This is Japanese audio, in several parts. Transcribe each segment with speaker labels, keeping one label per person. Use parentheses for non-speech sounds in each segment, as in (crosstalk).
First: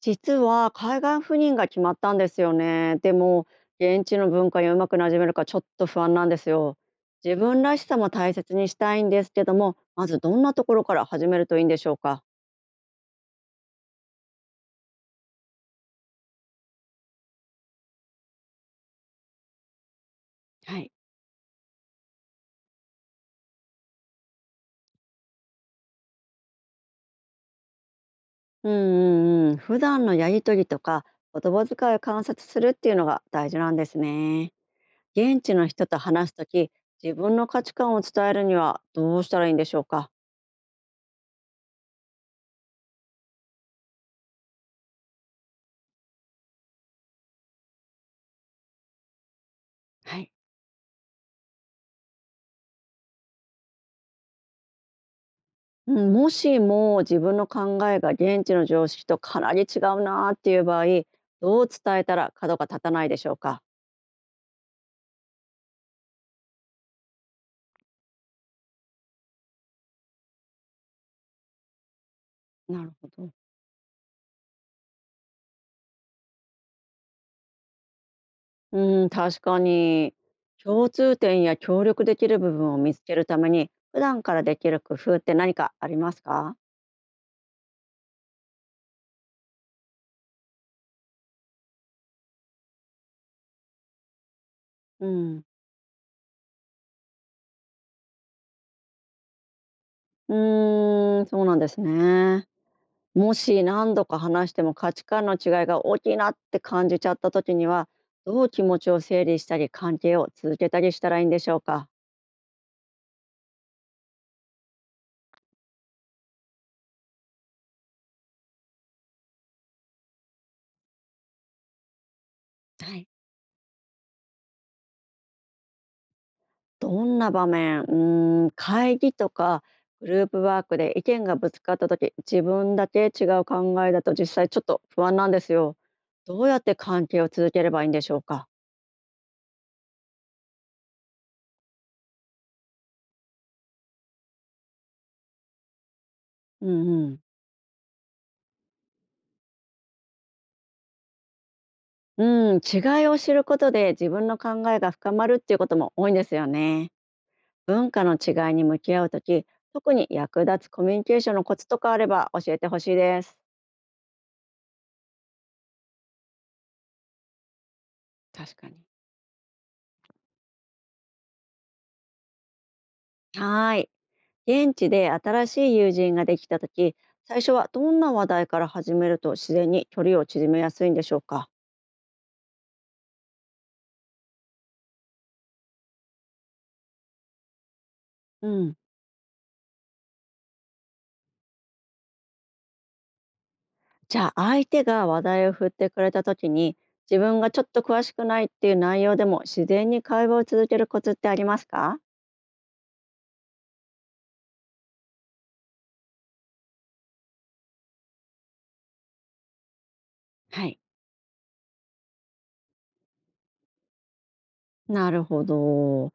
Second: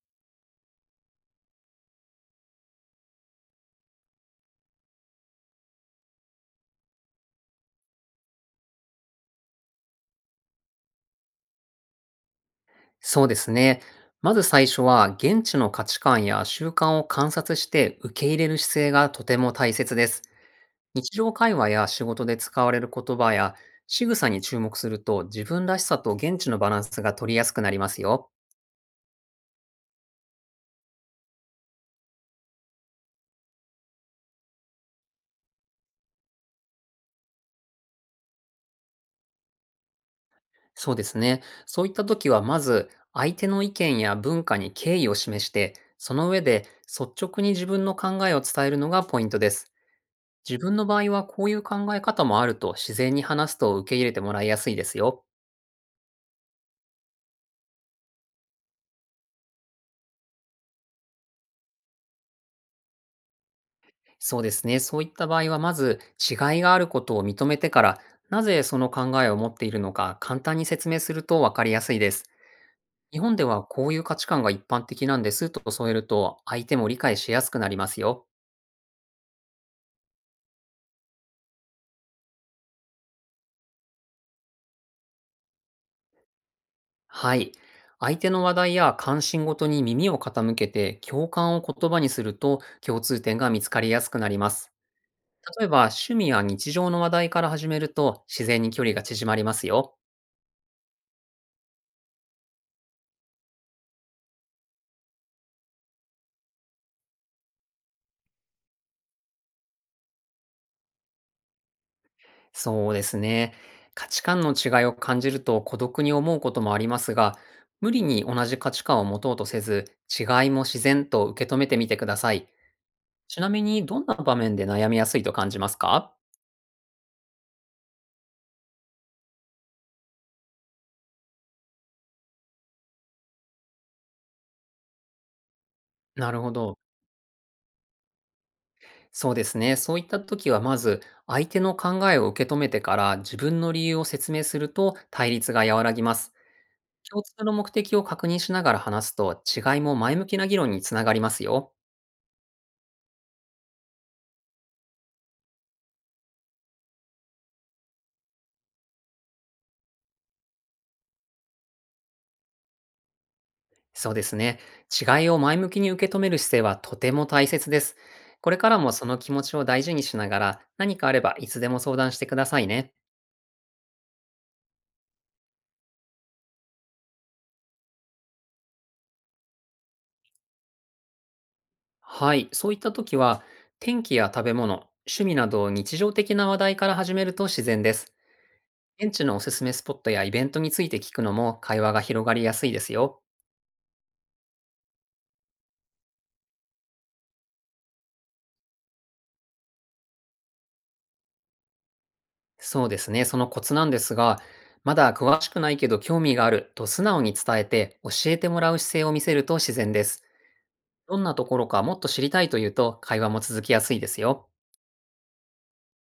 Speaker 1: 実は海岸赴任が決まったんですよね。でも、現地の文化にうまく馴染めるかちょっと不安なんですよ。自分らしさも大切にしたいんですけども、まずどんなところから始めるといいんでしょうか。
Speaker 2: そうですね。まず最初は現地の価値観や習慣を観察して受け入れる姿勢がとても大切です。
Speaker 1: はい。
Speaker 2: 日常会話や仕事で使われる言葉や仕草に注目すると、自分らしさと現地のバランスが取りやすくなりますよ。
Speaker 1: うんうんうん。普段のやりとりとか、言葉遣いを観察するっていうのが大事なんですね。現地の人と話すとき、自分の価値観を伝えるにはどうしたらいいんでしょうか。
Speaker 2: そうですね。そういった時は、まず相手の意見や文化に敬意を示して、その上で率直に自分の考えを伝えるのがポイントです。
Speaker 1: はい。
Speaker 2: 自分の場合はこういう考え方もあると自然に話すと、受け入れてもらいやすいですよ。
Speaker 1: うん、もしも自分の考えが現地の常識とかなり違うなっていう場合、どう伝えたら角が立たないでしょうか？
Speaker 2: そうですね。そういった場合は、まず違いがあることを認めてから、なぜその考えを持っているのか簡単に説明すると分かりやすいです。
Speaker 1: なるほ
Speaker 2: 日
Speaker 1: ど。
Speaker 2: 本ではこういう価値観が一般的なんですと添えると、相手も理解しやすくなりますよ。
Speaker 1: うん、確かに、共通点や協力できる部分を見つけるために普段からできる工夫って何かありますか？
Speaker 2: はい。相手の話題や関心ごとに耳を傾けて、共感を言葉にすると共通点が見つかりやすくなります。
Speaker 1: うん。
Speaker 2: 例えば趣味や日常の話題から始めると、自然に距離が縮まりますよ。
Speaker 1: うーん、そうなんですね。もし何度か話しても価値観の違いが大きいなって感じちゃった時には、どう気持ちを整理したり関係を続けたりしたらいいんでしょうか？
Speaker 2: そうですね。価値観の違いを感じると孤独に思うこともありますが、無理に同じ価値観を持とうとせず、違いも自然と受け止めてみてください。
Speaker 1: はい。
Speaker 2: ちなみに、どんな場面で悩みやすいと感じますか？
Speaker 1: どんな場面、うーん、会議とかグループワークで意見がぶつかった時、自分だけ違う考えだと実際ちょっと不安なんですよ。
Speaker 2: な
Speaker 1: ど
Speaker 2: る
Speaker 1: う
Speaker 2: ほ
Speaker 1: やって
Speaker 2: ど。
Speaker 1: 関係を続ければいいんでしょうか。
Speaker 2: そうですね。そういった時は、まず、相手の考えを受け止めてから自分の理由を説明すると対立が和らぎます。
Speaker 1: うんうん。
Speaker 2: 共通の目的を確認しながら話すと、違いも前向きな議論につながりますよ。
Speaker 1: うん、違いを知ることで自分の考えが深まるっていうことも多いんですよね。文化の違いに向き合う時、特に役立つコミュニケーションのコツとかあれば教えてほしいです。
Speaker 2: そうですね。違いを前向きに受け止める姿勢はとても大切です。こ
Speaker 1: 確
Speaker 2: れ
Speaker 1: か
Speaker 2: から
Speaker 1: に。
Speaker 2: もその気持ちを大事にしながら、何かあればいつでも相談してくださいね。
Speaker 1: はーい。現地で新しい友人ができた時、最初はどんな話題から始めると自然に距離を縮めやすいんでしょうか？
Speaker 2: はい、そういった時は、天気や食べ物、趣味など日常的な話題から始めると自然です。
Speaker 1: うん、
Speaker 2: 現地のおすすめスポットやイベントについて聞くのも、会話が広がりやすいですよ。
Speaker 1: じゃあ相手が話題を振ってくれた時に、自分がちょっと詳しくないっていう内容でも自然に会話を続けるコツってありますか？
Speaker 2: そうですね、そのコツなんですが、まだ詳しくないけど興味があると素直に伝えて、教えてもらう姿勢を見せると自然です。
Speaker 1: はい。
Speaker 2: どんなところかもっと知りたいというと、会話も続きやすいですよ。
Speaker 1: なるほど。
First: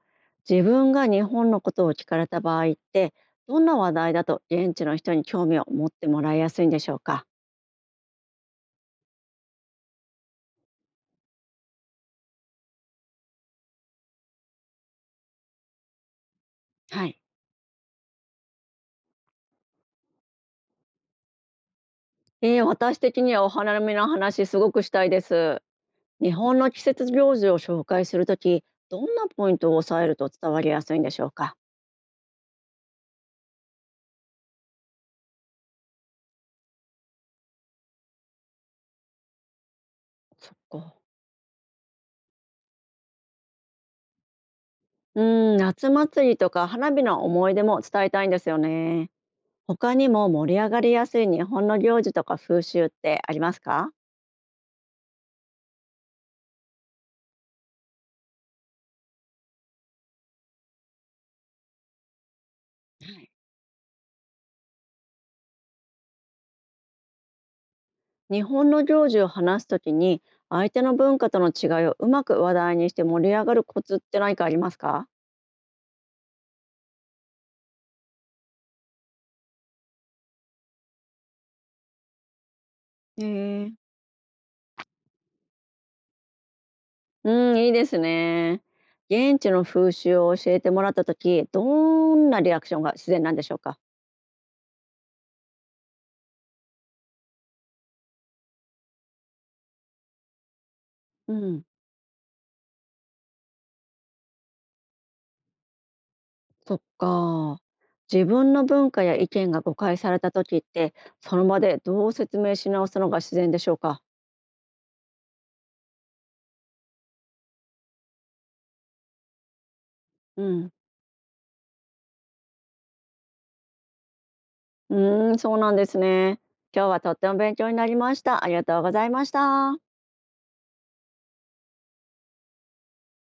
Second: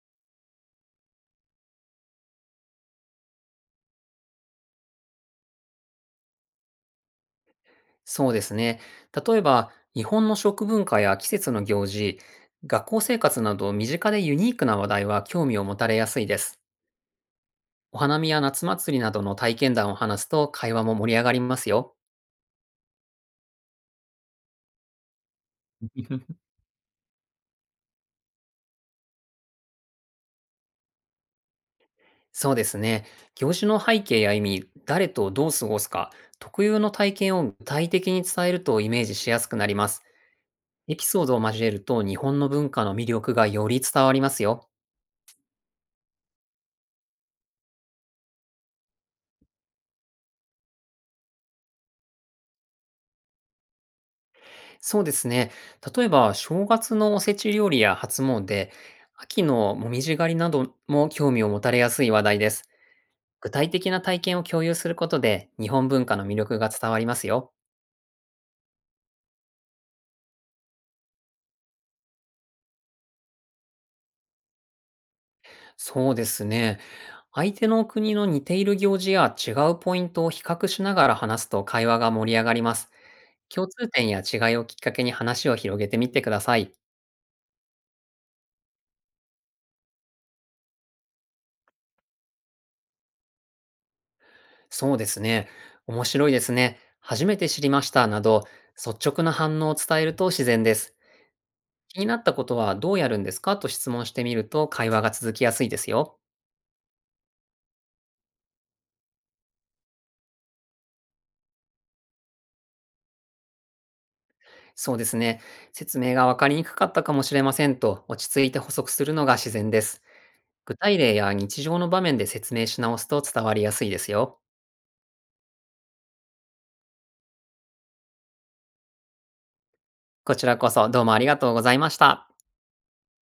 Speaker 1: 自分が日本のことを聞かれた場合って、どんな話題だと現地の人に興味を持ってもらいやすいんでしょうか？
Speaker 2: そうですね。例えば、日本の食文化や季節の行事、学校生活など身近でユニークな話題は興味を持たれやすいです。
Speaker 1: はい。
Speaker 2: お花見や夏祭りなどの体験談を話すと、会話も盛り上がりますよ。
Speaker 1: 私的にはお花見の話すごくしたいです。日
Speaker 2: (laughs)
Speaker 1: 本の季節行事を紹介するとき、どんなポイントを押さえると伝わりやすいんでしょうか。
Speaker 2: そうですね。行事の背景や意味、誰とどう過ごすか、特有の体験を具体的に伝えるとイメージしやすくなります。
Speaker 1: そっか。
Speaker 2: エピソードを交えると、日本の文化の魅力がより伝わりますよ。
Speaker 1: うーん、夏祭りとか花火の思い出も伝えたいんですよね。他にも盛り上がりやすい日本の行事とか風習ってありますか？
Speaker 2: そうですね。例えば、正月のおせち料理や初詣、秋のもみじ狩りなども興味を持たれやすい話題です。具体的な体験を共有することで、日本文化の魅力が伝わりますよ。
Speaker 1: 日本の行事を話すときに、相手の文化との違いをうまく話題にして盛り上がるコツって何かありますか？
Speaker 2: そうですね。相手の国の似ている行事や違うポイントを比較しながら話すと、会話が盛り上がります。
Speaker 1: へ
Speaker 2: 共
Speaker 1: え。
Speaker 2: 通点や違いをきっかけに話を広げてみてください。
Speaker 1: うん、いいですね。現地の風習を教えてもらったとき、どんなリアクションが自然なんでしょうか？
Speaker 2: そうですね。面白いですね、初めて知りましたなど、率直な反応を伝えると自然です。
Speaker 1: うん、
Speaker 2: 気になったことはどうやるんですかと質問してみると、会話が続きやすいですよ。
Speaker 1: そっか。自分の文化や意見が誤解された時って、その場でどう説明し直すのが自然でしょうか。
Speaker 2: そうですね。説明がわかりにくかったかもしれませんと落ち着いて補足するのが自然です。
Speaker 1: うん、
Speaker 2: 具体例や日常の場面で説明し直すと伝わりやすいですよ。
Speaker 1: うーん、そうなんですね。今日はとっても勉強になりました。ありがとうございました。
Speaker 2: こちらこそ、どうもありがとうございました。